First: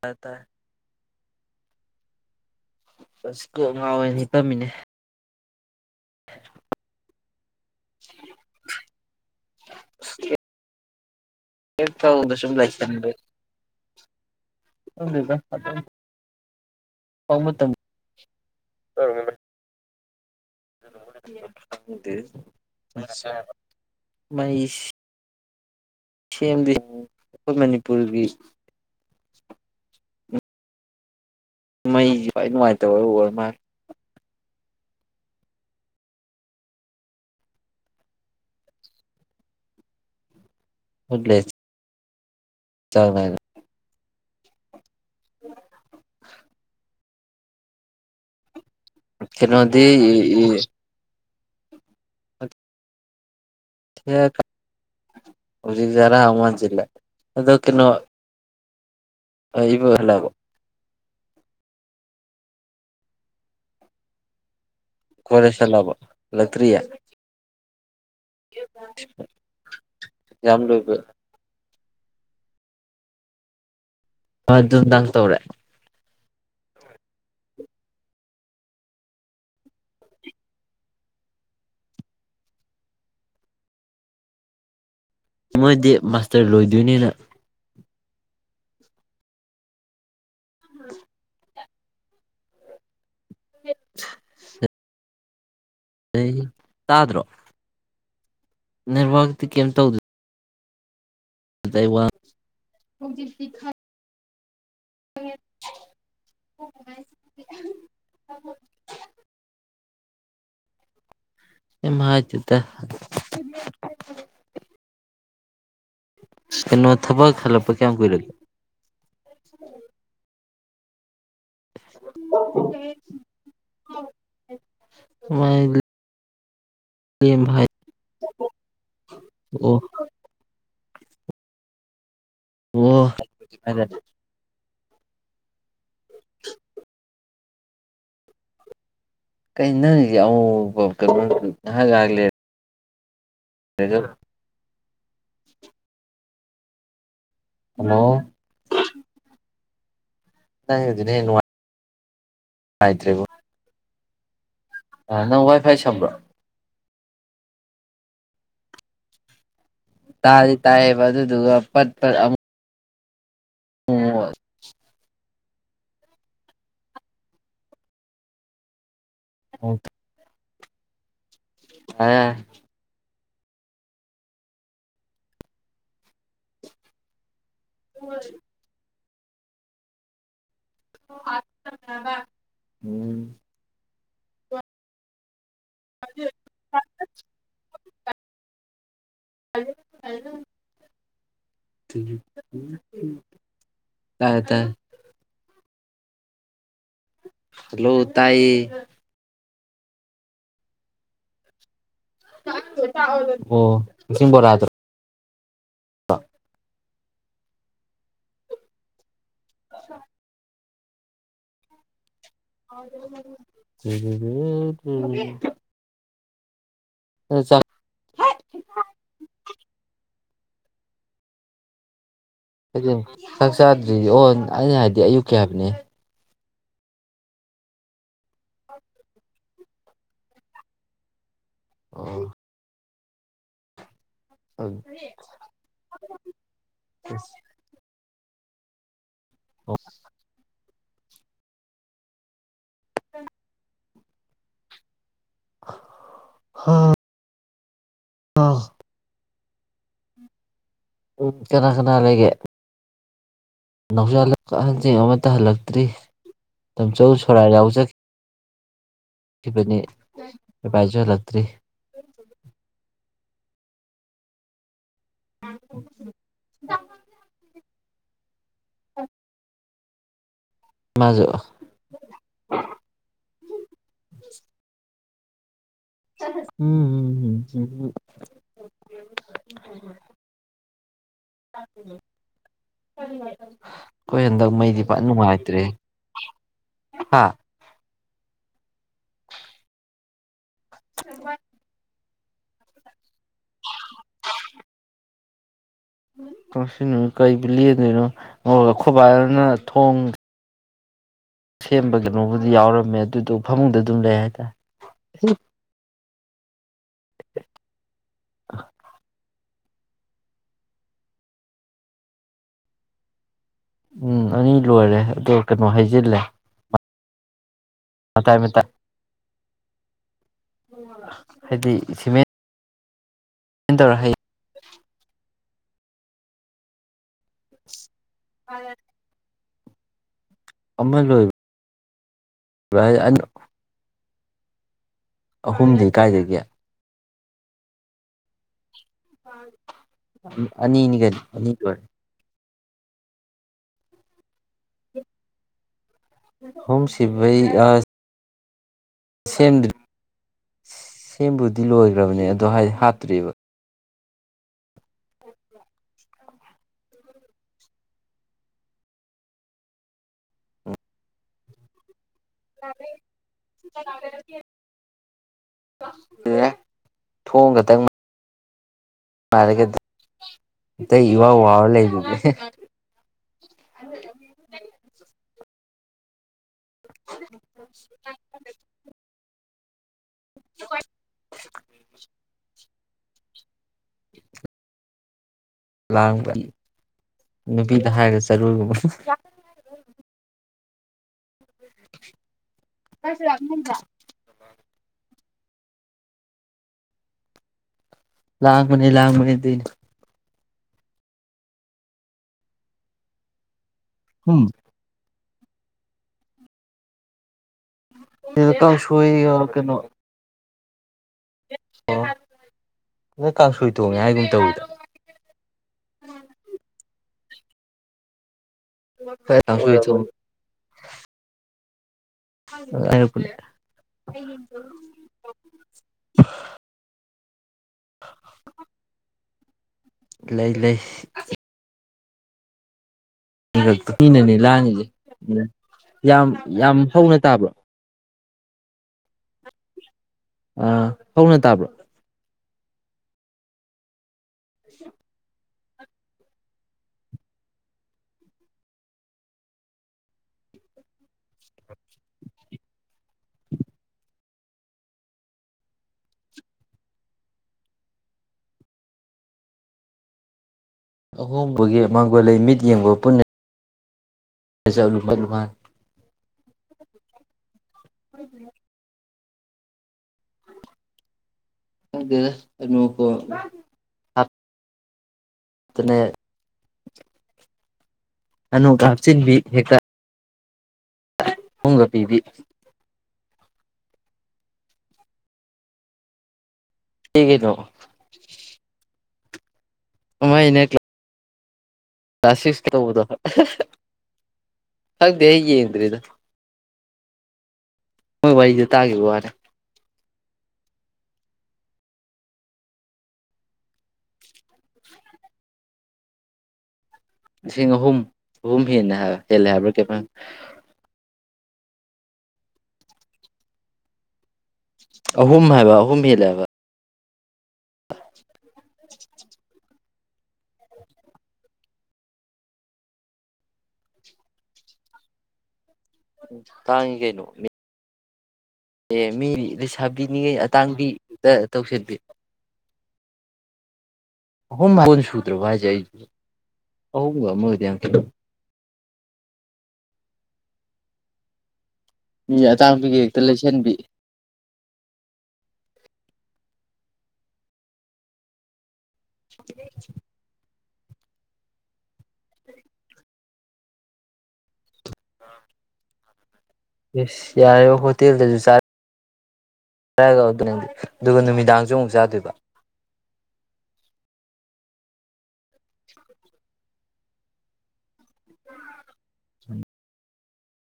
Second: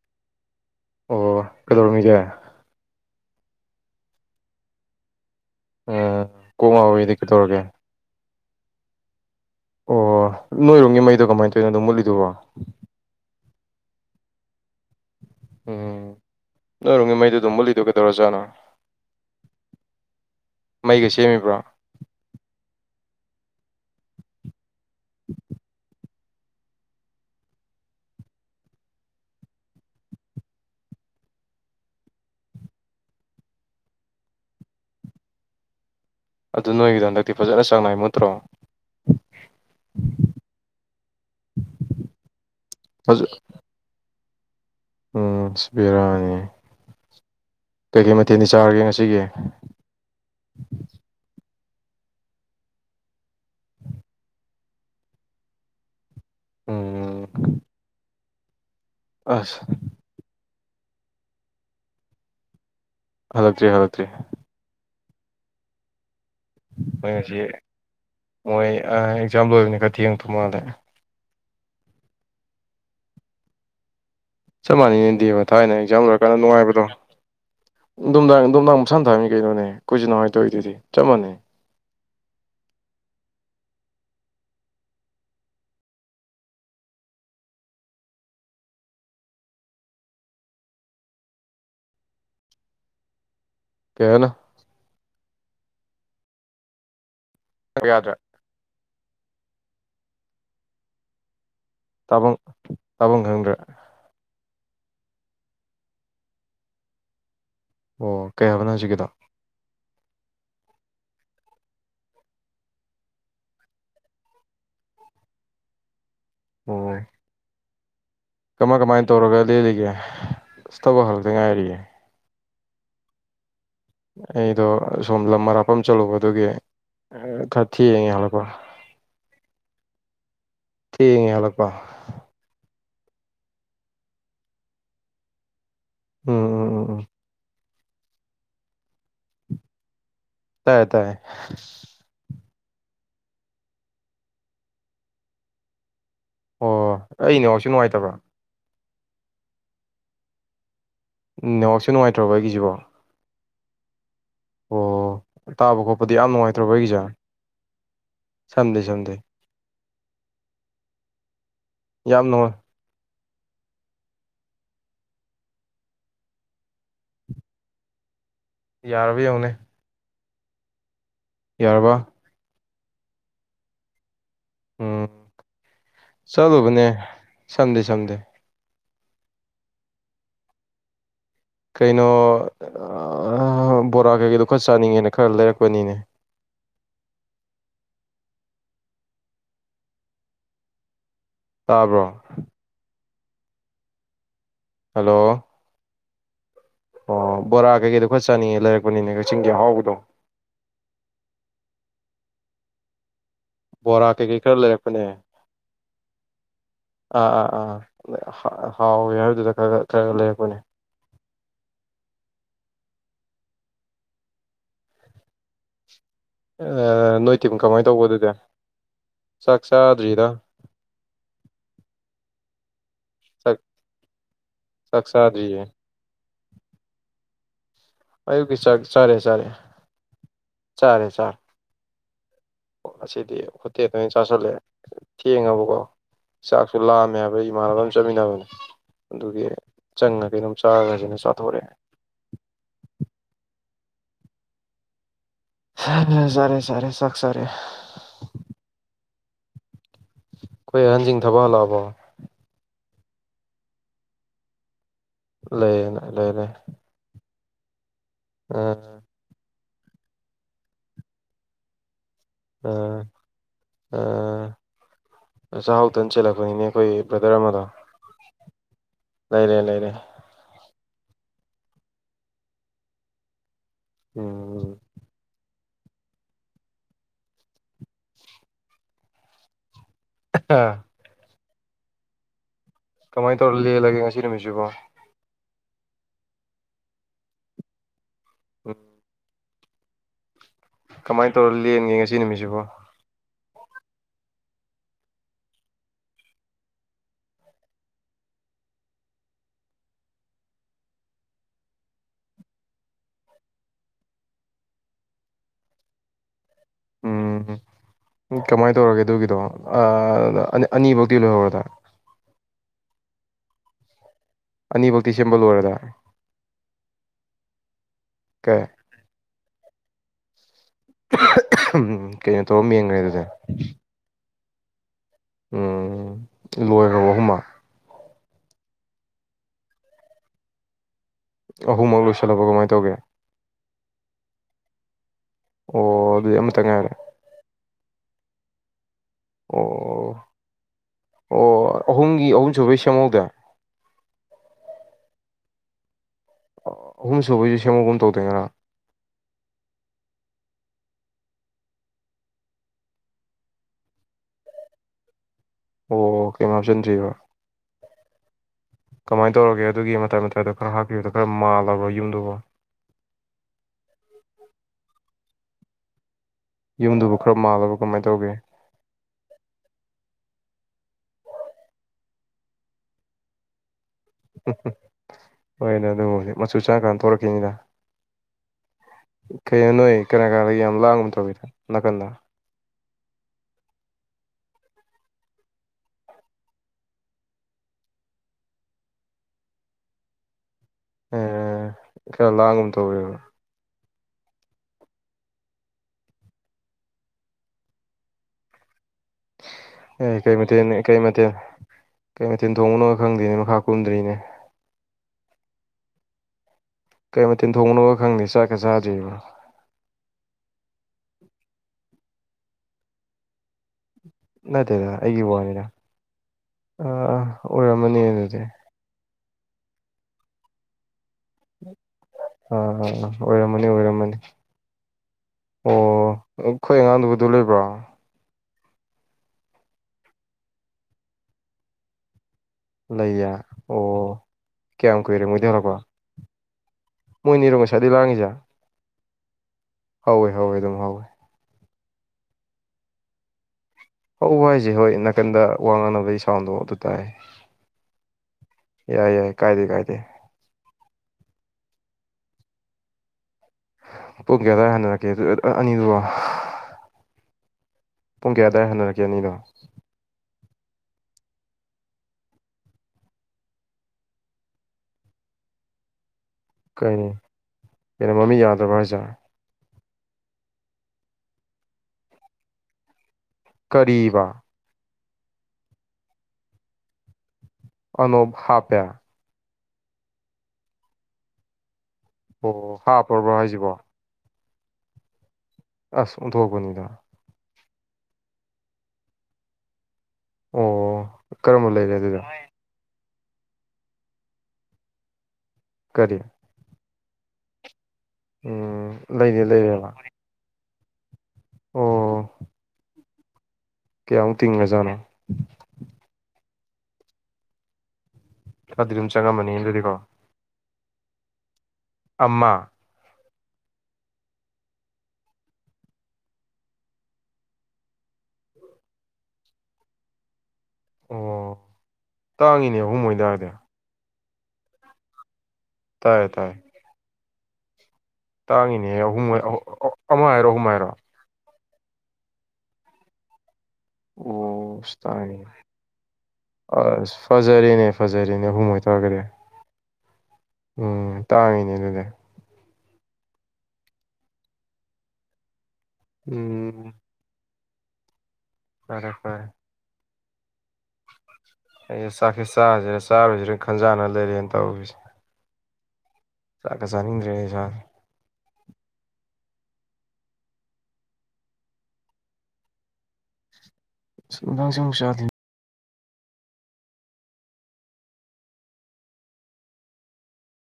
ꯇ ꯇꯥꯏ꯫ ꯑꯣ ꯀꯩꯗꯧꯔꯝꯅꯤꯒꯦ꯫ ꯑꯁ ꯀꯣꯛ ꯉꯥꯎꯋꯦꯅ ꯍꯤꯄꯥꯝꯃꯤꯅꯦ꯫ ꯑꯥ ꯀꯣꯛ ꯉꯥꯎꯋꯦꯗꯤ ꯀꯩꯗꯧꯔꯒꯦ꯫ ꯑꯣ ꯅꯣꯏꯔꯣꯝꯒꯤ ꯃꯩ ꯑꯗꯨ ꯀꯃꯥꯏꯅ ꯇꯧꯔꯤꯅꯣ ꯑꯗꯝ ꯀꯩꯝ ꯃꯨꯠꯂꯤꯗꯨꯕꯣ꯫ ꯇꯧꯗ ꯁꯨꯝ ꯂꯩꯁꯟꯕꯩ ꯈꯪꯗꯦꯗ ꯑꯗꯨꯝ ꯎꯝ ꯅꯣꯏꯔꯣꯝꯒꯤ ꯃꯩꯗꯣ ꯄꯪꯕ ꯇꯝ ꯑꯗꯨꯝꯃꯨꯠꯂꯤꯗꯣ ꯀꯩꯗꯧꯔꯖꯥꯠꯅꯣ꯫ ꯃꯩꯒ ꯁꯦꯝꯃꯤꯕ꯭ꯔꯣ [unintelligible] ꯈꯪꯗꯦꯍꯦ꯫ [unintelligible] ꯃꯩ ꯁꯦꯝꯗꯦ ꯑꯩꯈꯣꯏ ꯃꯅꯤꯄꯨꯔꯒꯤ꯫ ꯃꯩꯁꯤ ꯈ꯭ꯋꯥꯏ ꯅꯨꯡꯉꯥꯏꯇꯕ ꯑꯣꯏꯔ ꯃꯥꯜꯂꯦ꯫ ꯑꯗꯨ ꯅꯣꯏꯒꯤ ꯍꯟꯗꯛꯇꯤ ꯐꯖꯅ ꯆꯥꯡꯅꯥꯏꯅ ꯃꯨꯠꯇ꯭ꯔꯣ꯫ ꯃꯨꯠꯂꯦ꯫ ꯆꯥꯡ ꯐꯖ ꯅꯥꯏꯅ꯫ ꯎꯝ ꯑꯁ ꯕꯦꯔꯅꯦ꯫ ꯀꯩꯒꯤ ꯃ [unintelligible] ꯀꯩꯅꯣꯗꯤ [unintelligible] ꯎꯝ [unintelligible] ꯑꯗꯨꯗ ꯀꯩꯅꯣ ꯑꯁ [unintelligible] ꯍꯜꯂꯛꯇ꯭ꯔꯤ ꯍꯜꯂꯛꯇ꯭ꯔꯤ ꯈꯂꯁꯂꯕ ꯂꯀꯔꯤ ꯍꯣꯏ ꯑꯦꯛꯖꯥꯝ ꯂꯣꯏꯕꯅꯤ ꯈꯔ ꯊꯦꯡ ꯌꯦꯡ ꯊꯣ ꯌꯥꯝ ꯃꯥꯜꯂꯦ ꯂꯣꯏꯕ ꯑꯗꯨ ꯆꯞ ꯃꯥꯟꯅꯅꯦ ꯅꯨꯡꯗꯥꯡ ꯇꯧꯔꯦ ꯅꯅꯦꯗꯤꯕ ꯊꯥꯏꯅ ꯑꯦꯛꯖꯥꯝꯔ ꯀꯩꯅꯣ ꯅꯨꯡꯉꯥꯏꯕꯗꯣ ꯝꯗꯥꯡ ꯅꯨꯡꯗꯥꯡ ꯃꯁꯥꯅ ꯊꯥꯔꯝꯅꯤ ꯀꯩꯅꯣꯅꯦ ꯀꯨꯏꯁꯨ ꯅꯨꯡꯉꯥꯏꯇꯧꯏ ꯑꯗꯨꯗꯤ ꯆꯞ ꯃꯥꯟꯅꯩ ꯃꯣꯏꯗꯤ ꯃꯥꯁꯇꯔ ꯂꯣꯏꯗꯣꯏꯅꯤꯅ ꯎꯝ ꯀꯅ ꯑꯦ ꯇ꯭ꯔꯣ ꯌꯥꯗ꯭ꯔꯥ ꯅꯤꯔꯚꯔꯇꯤ ꯀꯩꯝ ꯇꯧꯗ ꯇꯥꯕ ꯇꯥꯕꯐꯝ ꯈꯪꯗ꯭ꯔ ꯎ ꯑꯣ ꯀꯩ ꯍꯥꯏꯕꯅꯣ ꯍꯧꯖꯤꯛꯀꯤꯗ ꯑꯆꯗꯦ ꯑꯣ ꯩꯅ ꯊꯕꯛ ꯍꯜꯂꯞꯄ ꯀꯌꯥꯝ ꯑꯣꯏꯔꯛ ꯀꯃꯥꯏ ꯀꯃꯥꯏꯅ ꯇꯧꯔꯒ ꯂꯦꯜꯂꯤꯒꯦ ꯁꯇꯕ ꯍꯥꯜ ꯑꯗꯨꯉꯥꯏꯔꯤꯌꯦꯦ ꯍ ꯑꯩꯗꯣ ꯁꯣꯝ ꯂꯝ ꯑꯔꯥꯞꯄꯝ ꯍꯥꯏ ꯆꯠꯂꯨꯕ ꯑꯗꯨꯒꯤ ꯈ ꯊꯤ ꯍꯂꯄ ꯑꯣ ꯊꯦꯡꯉꯦ ꯍꯂꯛꯄ ꯑꯣ ꯐꯗ ꯎꯝ ꯎꯝ ꯎꯝ ꯎꯝ ꯀꯩ ꯅ ꯇꯥꯏꯌꯦ ꯀ ꯇꯥꯏꯌꯦ ꯍꯥꯏꯂ ꯍꯅ ꯑꯣ ꯑꯩ ꯏꯅꯦꯁꯨ ꯑꯃꯣ ꯅꯨꯡꯉꯥꯏꯇꯕꯥ ꯅꯪꯒꯤꯗꯨꯅ ꯍꯦꯟꯅ ꯅꯍꯥꯛꯁꯨ ꯅꯨꯡꯉꯥꯏꯇ꯭ꯔꯕ ꯑꯩꯒꯤꯁꯤꯕꯣ ꯅꯨꯡꯉꯥꯏꯇ꯭ꯔꯦꯕꯣ ꯅꯪ ꯑꯣ ꯋꯥꯏ ꯐꯥꯏ ꯇꯥꯕ ꯁꯝꯕ꯭ꯔꯣ ꯈꯣꯠꯄꯗꯤ ꯌꯥꯝ ꯅꯨꯡꯉꯥꯏꯇ꯭ꯔꯕ ꯑꯩꯒꯤꯁꯦ ꯁꯝꯗ ꯁꯝꯗ ꯇꯥꯗꯤ ꯇꯥꯏꯌꯦꯕꯗꯨꯗꯨꯒ ꯄꯗ ꯄ ꯌꯥꯝ ꯑꯃ ꯅꯨꯡꯉꯥꯏ ꯑꯣ ꯌꯥꯔꯕ ꯍꯧꯅꯦ ꯑ ꯎꯝ ꯆꯂꯨ ꯃꯅꯦ ꯁꯪꯗꯦ ꯁꯪꯗꯦ ꯀꯩꯅꯣ ꯕꯣꯔꯥ ꯀꯩꯗꯣ ꯈꯔ ꯆꯥꯉꯦꯅ ꯈꯔ ꯂꯩꯔꯛ ꯑꯗꯨ ꯍꯂ ꯇꯥꯕ꯭ꯔꯣ ꯎꯝ ꯇꯥꯏ ꯇꯥꯏ ꯍꯜꯂꯣ ꯑꯣ ꯕꯣꯔꯥ ꯍꯜꯂꯣ ꯀꯩꯀꯩꯗꯣ ꯈꯔ ꯆꯥꯅꯤꯡꯉꯦ ꯇꯥꯏꯌꯦ ꯂꯩꯔꯛꯄꯅꯤꯅꯦ ꯀꯛꯆꯤꯡ ꯑꯍꯥꯎꯕꯗꯣ [unintelligible] ꯑꯣ ꯕꯣꯔꯥ ꯀꯛꯆꯤꯡ ꯀꯩꯀꯩ ꯈꯔ ꯕꯣꯔꯥꯗꯨꯔꯣ ꯂꯩꯔꯛꯄꯅꯦ ꯑ ꯑꯥ ꯑꯥ ꯍꯥꯎ ꯌꯥ ꯑꯗꯨꯗ ꯈꯔ ꯈꯔ ꯂꯩꯔꯛꯄꯅꯦ ꯁꯤ [unintelligible] ꯅꯣꯏ ꯇꯤꯝ ꯀꯃꯥꯏꯅ ꯇꯧꯕ ꯑꯗꯨꯗꯤ ꯆꯥꯛ ꯆꯥꯗ꯭ꯔꯤꯗ ꯍꯥꯏ ꯆꯥꯛ ꯆꯥꯗ꯭ꯔꯤ ꯑꯣꯟ ꯑꯩꯅ ꯍꯥꯏꯕꯗꯤ ꯆꯥꯛ ꯑꯌꯨꯛꯀꯤ ꯆꯥꯗ꯭ꯔꯤꯌꯦ ꯍꯥꯏꯕꯅꯦ ꯑꯌꯨꯛꯀꯤ ꯆꯥꯛ ꯆꯥꯔꯦ ꯆꯥꯔꯦ ꯆꯥꯔꯦ ꯆꯥꯔꯦ ꯑꯣ ꯉꯁꯤꯗꯤ ꯍꯣꯇꯦꯜ ꯑꯗꯨꯃꯥꯏ ꯆꯥꯥꯁꯜꯂꯛꯑꯦ ꯊꯦꯡꯉꯕꯀꯣ ꯆꯥꯛꯁꯨ ꯂꯥꯝꯃꯦ ꯍꯥꯏꯕ ꯏꯃꯥꯟꯅꯕ ꯆꯥꯃꯤꯟꯅꯕꯅꯤ ꯑꯗꯨꯒꯤ ꯆꯪꯉ ꯀꯩꯅꯣꯝ ꯆꯥꯈꯔꯁꯦꯅ ꯆꯥꯊꯣꯛꯑꯦ ꯆꯥꯔꯦ ꯆꯥꯔꯦ ꯆꯥꯛ ꯆꯥꯔꯦ ꯑꯩꯈꯣꯏ ꯑ ꯎ [unintelligible] ꯎꯝ ꯀꯅꯥ ꯀꯅꯥ ꯂꯩꯒꯦ ꯅꯥꯑꯣꯆꯥ ꯑꯍꯜ [inaudible] ꯑꯃꯇ ꯍꯜꯂꯛꯇ꯭ꯔꯤ ꯂꯩꯌꯦꯅ ꯂꯩ ꯂꯩ ꯇꯥꯝꯆꯧ ꯁꯣꯔꯥꯠ ꯌꯥꯎ ꯆꯠ ꯑꯥ ꯈꯤꯕꯅꯦ ꯑꯩꯈꯣꯏ ꯚꯥꯏꯁꯨ ꯍꯜꯂꯛꯇ꯭ꯔꯤ ꯑ ꯑ ꯆꯍꯥꯎꯇꯟ ꯆꯦꯜꯂꯛꯄꯅꯤꯅꯦ ꯑꯩꯈꯣꯏ ꯕ꯭ꯔꯗꯔ ꯑꯃꯗ ꯂꯩꯔꯦ ꯂꯩꯔꯦ ꯏꯃꯥꯁꯨ ꯎꯝ ꯎꯝ ꯎꯝ ꯎꯝꯝꯝꯝ ꯑꯥ [unintelligible] ꯀꯃꯥꯏꯅ ꯇꯧꯔ ꯂꯦꯜꯂꯒꯦ ꯉꯁꯤ ꯑꯩꯈꯣꯏ ꯍꯟꯗꯛ ꯅꯨꯃꯤꯠꯁꯤꯕꯣ ꯃꯩꯗꯤ ꯐ ꯅꯨꯡꯉꯥꯏꯇ꯭ꯔꯦꯍꯦ ꯍꯥꯥ ꯎꯝ ꯀꯃꯥꯏꯅ ꯇꯧꯔ ꯂꯦꯜꯒꯦ ꯉꯁꯤ ꯁꯤ ꯅꯨꯃꯤꯁꯤꯕꯣ ꯀꯁꯤꯅꯨ ꯀꯩꯕꯨ ꯂꯦꯟꯗꯣꯏꯅꯣ ꯑꯥ ꯈꯑꯈꯣꯏꯕꯥꯅ ꯊꯣꯡ ꯁꯦꯝꯕ ꯀꯩꯅꯣꯕꯨꯗꯤ ꯌꯥꯎꯔꯝꯃꯦ ꯑꯗꯨꯗꯣ ꯐꯃꯨꯡꯗ ꯑꯗꯨꯝ ꯂꯩ ꯍꯥꯏꯇꯥꯔꯦ ꯎꯝ ꯀꯃꯥꯏꯅ ꯇꯧꯔꯒꯦ ꯑꯗꯨꯒꯤꯗꯣ ꯑ ꯑꯅꯤ ꯐꯧꯗꯤ ꯂꯣꯏꯍꯧꯔꯗꯥꯏ ꯎꯝ ꯑꯅꯤ ꯂꯣꯏꯔꯦ ꯑꯅꯤꯐꯧꯗꯤ ꯑꯗꯣ ꯁꯦꯝꯕ ꯀꯩꯅꯣ ꯂꯣꯏꯔꯗ ꯍꯩꯖꯤꯜꯂꯦ ꯃꯇꯥꯏ ꯃꯇꯥꯏ ꯀꯩꯅ ꯇꯧꯔꯒ ꯃꯦꯟ ꯈꯔ꯭ꯦ ꯑꯗꯨꯗꯤ ꯀꯃꯥꯏꯅ ꯇꯧꯔꯒ ꯍꯩ [unintelligible] ꯎꯝ ꯂꯣꯏꯈ꯭ꯔꯕ ꯑꯍꯨꯝꯃꯛ ꯑ [unintelligible] ꯑꯃ ꯂꯣꯏ ꯑꯍꯨꯝꯃꯛ ꯂꯣꯏꯁꯟ ꯁꯜꯂꯕꯣ ꯀꯃꯥꯏꯅ ꯇꯧꯒꯦ ꯑꯍꯨꯝꯗꯤ ꯑꯣ ꯑꯗꯨꯗꯤ ꯀꯥꯏꯗꯒꯤ ꯑꯃꯇ ꯉꯥꯏꯔꯦ ꯑꯣ ꯑꯅꯤꯅꯤꯒꯅꯤ ꯑꯅꯤ ꯇ ꯑꯣꯏꯔꯦ ꯖꯨꯕꯤꯁ ꯁꯦꯝꯍꯧꯗꯦ ꯐꯥꯃꯨꯡ ꯑꯍꯨꯝ ꯁꯦꯝꯕꯩ ꯁꯨꯕꯩꯁꯨ ꯑꯁ ꯁꯦꯝꯍꯧꯒꯨꯝ ꯇꯧꯗꯣꯏꯅꯤꯅ ꯁꯦꯝꯗ꯭꯭ꯔꯔꯤ ꯁꯦꯝꯕꯨꯗꯤ ꯂꯣꯏꯒꯔꯥꯕꯅꯦ ꯑꯗꯣ ꯍꯥꯏꯗꯤ ꯍꯥꯠꯇ꯭ꯔꯤꯕ ꯑꯣ ꯑꯣ ꯀꯩꯌꯤꯝ ꯍꯥꯞꯆꯤꯟꯗ꯭ꯔꯤꯕ ꯀꯃꯥꯏꯅ ꯇꯧꯔꯒꯦ ꯑꯗꯨꯒꯤ ꯃꯇꯥꯏ ꯃꯇꯥꯏꯗ ꯈꯔ ꯍꯥꯞꯄꯤꯕꯗꯣ ꯈꯔ ꯃꯥꯜꯂꯕ ꯌꯨꯝꯗ [inaudible] [inaudible] [unintelligible] ꯌꯨꯝꯗꯨꯕꯨ ꯈꯔ ꯃꯥꯜꯂꯕ ꯀꯃꯥꯏꯅ ꯇꯧꯒꯦ ꯃꯥꯂꯦ ꯀꯩꯅ ꯑꯇꯩ ꯏꯋꯥꯎ ꯋꯥꯎꯔ ꯂꯩ ꯍꯣꯏꯅꯦ ꯑꯗꯨꯕꯨ ꯑꯣꯏꯗꯤ ꯃꯆꯨ ꯁꯡꯉꯥꯀꯥꯟꯗ ꯊꯣꯛꯂꯛꯈꯤꯅꯤꯗ ꯀꯩꯩꯅꯣ ꯅꯣꯏ ꯀꯅꯥ ꯀꯅꯥꯗ ꯌꯥꯝ ꯂꯥꯡꯕ ꯇꯧꯋꯤꯗ ꯅꯥꯀꯟꯗ ꯂꯥꯡꯕ ꯅꯨꯄꯤꯗ ꯍꯥꯏꯔꯒ ꯆꯔꯨꯒꯨꯝ [unintelligible] ꯈꯔ ꯂꯥꯡꯒꯨꯝ [unintelligible] [inaudible] ꯂꯥꯡ ꯕꯅꯤ ꯂꯥꯡꯕꯅꯤ ꯑꯗꯨꯏꯅꯤ ꯫ ꯑꯦ ꯀꯩ ꯃꯊꯦꯜ ꯀꯩ ꯃꯊꯦꯜ ꯀꯩ ꯃꯊꯦꯜ ꯊꯣꯡꯕꯅꯣ ꯈꯪꯗꯦꯅꯦ ꯃꯈ ꯀꯨꯟꯗ꯭ꯔꯤꯅꯦ ꯀꯩ ꯃ ꯊꯦꯟꯊꯣꯡꯅꯕ ꯈꯪꯗꯦ ꯀꯩꯅꯣ ꯆꯥꯛꯀ ꯆꯥꯗ꯭ꯔꯤ ꯀꯥꯡꯁꯣꯏꯒ ꯑꯣ ꯀꯪꯁꯣꯏ ꯅꯠꯇꯦꯗꯥ ꯑꯩꯒꯤ ꯋꯥꯅꯤꯅ꯫ ꯑ ꯑꯣꯏꯔꯝꯃꯅꯤ ꯑꯗꯨꯗꯤ꯫ [unintelligible] [inaudible] ꯑ ꯍꯥꯏꯔꯛꯄꯅꯦ ꯑꯣꯏꯔꯝꯃꯅꯤ ꯑꯣꯏꯔꯝꯃꯅꯤ ꯑꯣ ꯑꯩꯈꯣꯏ ꯑꯉꯥꯡꯗꯨꯕꯨꯗꯨ ꯂꯩꯕ꯭ꯔꯣ? ꯂꯩ ꯂꯩ꯫ ꯂꯩꯌꯦ ꯑꯣ [unintelligible] ꯂꯥꯡꯉꯤꯁꯦ ꯀꯌꯥꯝ ꯀꯨꯏꯔꯦ ꯃꯣꯏꯗꯤ ꯍꯜꯂꯛꯄ ꯌꯥꯝ ꯌꯥꯝ ꯍꯧꯅ ꯇꯥꯕ꯭ꯔꯣ ꯃꯣꯏꯅꯤꯔꯣ ꯉꯥꯁꯥꯏꯗꯩ ꯂꯥꯡꯉꯤꯖꯦ? ꯍꯧꯋꯦ ꯑ ꯑꯗꯨꯝ ꯍꯧꯋꯦ ꯍꯧꯅ ꯇꯥꯕ꯭ꯔꯣ? ꯍꯧꯕ ꯍꯤꯏꯖꯦ ꯍꯣꯏ ꯅꯥꯀꯟꯗ ꯋꯥ ꯉꯥꯡꯅꯕꯒꯤ ꯁꯥꯎꯟꯗꯣ ꯑꯗꯨ ꯇꯥꯏ ꯌꯥꯏ- ꯌꯥꯏ ꯀꯥꯏꯗꯦ - ꯀꯥꯏꯗꯦ꯫ ꯄꯨꯡ ꯀꯌꯥ ꯑꯗꯥꯏ ꯍꯟꯅꯔꯛꯀꯦ ꯗꯨ ꯑ ꯑ ꯑ ꯑꯅꯤꯗꯨꯕꯨ? ꯄꯨꯡ ꯀꯌꯥ ꯑꯗꯥꯏ ꯍꯟꯅꯔꯛꯀꯦ ꯑꯅꯤꯗꯣ? ꯑꯍꯣꯡꯕꯒꯤ ꯃꯥꯡꯒꯣꯜꯂꯩ ꯃꯤꯠ ꯌꯦꯡꯕ ꯄꯨꯟꯅ [unintelligible] ꯀꯩꯅꯦ ꯀꯩꯅꯣ ꯃꯃꯤꯠ ꯌꯥꯗ꯭ꯔꯕ ꯍꯥꯏꯖꯦ? ꯈꯪꯗꯦꯗ ꯑꯅꯣꯛ ꯇꯣ ꯀꯔꯤꯕꯥ? ꯇꯅꯦ ꯑꯅꯣꯞ ꯍꯥꯞꯄꯦ ꯍꯦꯛꯇ [unintelligible] ꯑꯣ ꯍꯥꯥꯞ [unintelligible] ꯍꯥꯏꯖꯤꯕꯣ ꯑꯁ ꯑꯣꯟꯊꯣꯛꯄꯅꯤ! ꯑꯩꯒꯤꯗꫭ ꯑꯃꯥꯏꯅꯦ ꯀ꯭ꯂ ꯀꯔꯝꯃ ꯂꯩ ꯀꯂꯥꯖ ꯁꯤꯛꯁ ꯇꯧꯕꯗꯣ ꯍ ꯑꯍ ꯍ ꯈꯪꯗꯦꯍꯩ ꯌꯦꯡꯗ꯭ꯔꯤꯗ ꯀꯔꯤ ꯃꯣꯏ ꯋꯥꯔꯤꯗꯣ ꯎꯝ ꯇꯥꯈꯤꯕ ꯋꯥꯅꯦ ꯂꯩꯅꯤ ꯂꯩꯔꯦꯕ ꯑꯣ ꯀꯌꯥꯃꯨꯛ ꯇꯤꯡꯉꯖꯅꯣ ꯂꯤꯁꯤꯡ ꯑꯍꯨꯝ ꯑꯍꯨꯝ ꯈꯔꯗꯤ ꯍꯟꯅ ꯑꯗꯨꯝ ꯍꯦꯜꯂꯦ ꯆꯪꯉꯝꯃꯅꯤ ꯍꯥꯏꯕ꯭ꯔꯣ ꯑꯗꯨꯗꯤꯀꯣ ꯀꯩꯝꯃ ꯑꯝꯃ ꯑꯍꯨꯝ ꯍꯥꯏꯕ ꯑꯍꯨꯝ ꯍꯦꯜꯂꯦ ꯍꯥꯏꯕ [unintelligible] ꯑꯣ ꯇꯥꯡꯉꯤꯅꯦ ꯑꯍꯨꯝ ꯑꯣꯏꯇꯥꯔꯗꯤ ꯇꯥꯏꯌꯦ ꯎꯝ ꯇꯥꯏꯌꯦ ꯇꯥꯡꯉꯤ ꯀꯩꯅꯣ ꯃꯤꯠ ꯇꯥꯡꯉꯤꯅꯦꯍꯦ ꯑꯍꯨꯝ ꯍꯣꯏ ꯑ ꯑꯣ ꯑꯃ ꯂꯩꯁꯥꯕꯤꯅꯤꯉꯩ ꯍꯥꯏꯔꯣ ꯑꯍꯨꯝ ꯍꯥꯏꯔꯣ ꯑꯇꯥꯡꯕꯤꯗ ꯇꯧꯁꯤꯟꯕꯤ ꯑꯍꯨꯝ ꯑꯣꯁ ꯀꯣꯟ ꯁꯨꯗ꯭ꯔꯕꯣ ꯇꯥꯡꯉꯤꯅꯦ ꯍꯥꯏꯁꯦ ꯑꯩ ꯑꯁ ꯑꯍꯨꯝꯒ ꯑꯃꯒꯗꯤ ꯌꯥꯝ ꯐꯖꯔꯦꯅꯦ ꯀꯩꯅꯣ ꯐꯖꯔꯦꯅꯦ ꯑꯍꯨꯝ ꯑꯣꯏ ꯇꯥꯗꯤ ꯎꯝ ꯇꯥꯡꯉꯤꯅꯦ ꯑꯗꯨꯗꯤ ꯎ ꯑꯇꯥꯡꯕꯤꯒ ꯍꯦꯛꯇ ꯂꯩꯁꯟꯕꯤ ꯎꯝ ꯐꯔꯦ ꯐꯔꯦ ꯑꯩ ꯆꯥꯛꯁꯤ ꯆꯥꯁꯤꯔ ꯆꯥꯔꯣꯏꯁꯤꯔ ꯈꯟꯖꯥꯟꯅ ꯂꯩꯔꯦꯅ ꯇꯧꯔꯤꯁꯦ ꯆꯥꯛꯀ ꯆꯥꯅꯤꯡꯗ꯭ꯔꯦ ꯏꯁꯁ ꯑꯩ ꯌꯥꯔꯦꯕꯣ ꯏꯁꯥꯁꯦ ꯍꯣꯇꯦꯜꯗꯁꯨ ꯆꯥ ꯒ ꯑꯗꯨꯅꯗꯤ ꯑꯗꯨꯒ ꯅꯨꯃꯤꯗꯥꯡꯁꯨ ꯑꯃꯨꯛ ꯆꯥꯗꯣꯏꯕ ꯅꯨꯃꯤꯠꯗꯥꯡꯁꯨ ꯑꯃꯨꯛ ꯆꯥꯗꯣꯏꯅꯤ [unintelligible] ꯑ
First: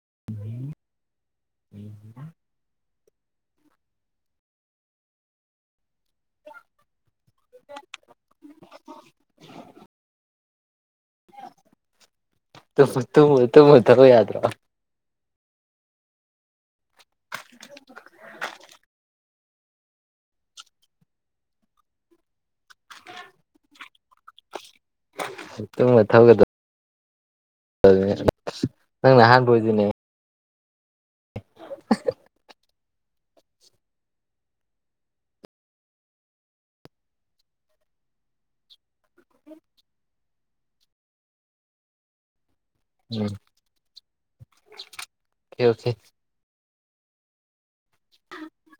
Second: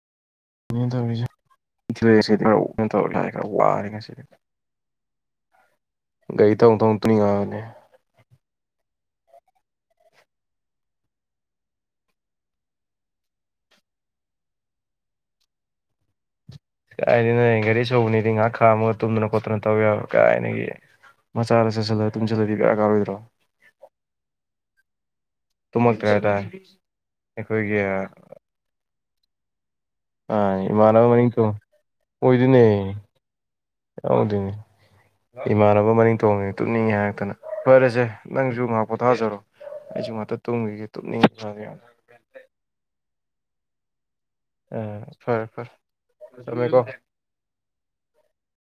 [unintelligible] [unintelligible] ꯇꯧꯔ ꯂ ꯈꯔ ꯋꯥꯔꯦ ꯉꯁꯤꯗꯤ ꯒꯥꯔꯤ ꯊꯧ ꯊꯧꯅ ꯇꯨꯝꯅꯤꯡꯉꯛꯑꯕꯅꯦ ꯇꯨꯝ ꯇꯨꯝꯃ ꯊꯧꯕ ꯌꯥꯗꯔꯣ ꯀꯥꯏꯗꯒꯤꯅꯣ ꯒꯥꯔꯤ ꯑꯆꯧꯕꯅꯤꯗꯤ ꯉꯥꯏꯍꯥꯛ ꯈꯥꯝꯃꯒ ꯇꯨꯝꯗꯅ ꯈꯣꯠꯇꯅ ꯠꯇꯅ ꯇꯧ ꯌꯥꯕ ꯀꯥꯏꯗꯒꯤ ꯃꯆꯥꯗ ꯆꯠꯁꯤꯜꯂ ꯇꯨꯝꯁꯤꯜꯂꯗꯤ ꯕꯦꯔꯥ ꯀꯥꯔꯣꯏꯗ꯭ꯔꯣ ꯇꯨꯃ ꯀꯗ ꯑꯗꯨ ꯅꯪ ꯅꯍꯥꯟꯕ ꯑꯣꯏꯗꯨꯣꯏꯅꯦ ꯃꯅꯤꯅꯦ ꯏꯃꯥꯟꯅꯕ ꯃꯅꯤꯡ ꯇꯣꯡ ꯑꯣꯏꯗꯨꯢꯅꯦ ꯌꯥꯎꯗꯣꯏꯅꯦ ꯏꯃꯥꯟꯅꯕ ꯃꯅꯤꯡ ꯇꯣꯡꯉꯤ ꯇꯨꯝꯅꯤꯡꯉꯤ ꯍꯥꯏꯔꯥꯛꯇꯅ ꯐꯔꯦꯁꯦ ꯅꯪꯁꯨ ꯉꯥꯏꯍꯥꯛ ꯄꯣꯊꯥꯖꯔꯣ ꯑꯩꯁꯨ ꯉꯥꯛꯇ ꯇꯨꯝꯈꯤꯒꯦ ꯇꯨꯝꯅꯤꯡꯉꯦ ꯎꯝ ꯑ ꯐꯔꯦ ꯐꯔꯦ ꯑꯣꯀꯦ ꯊꯝꯃꯦꯀꯣ ꯎ [unintelligible]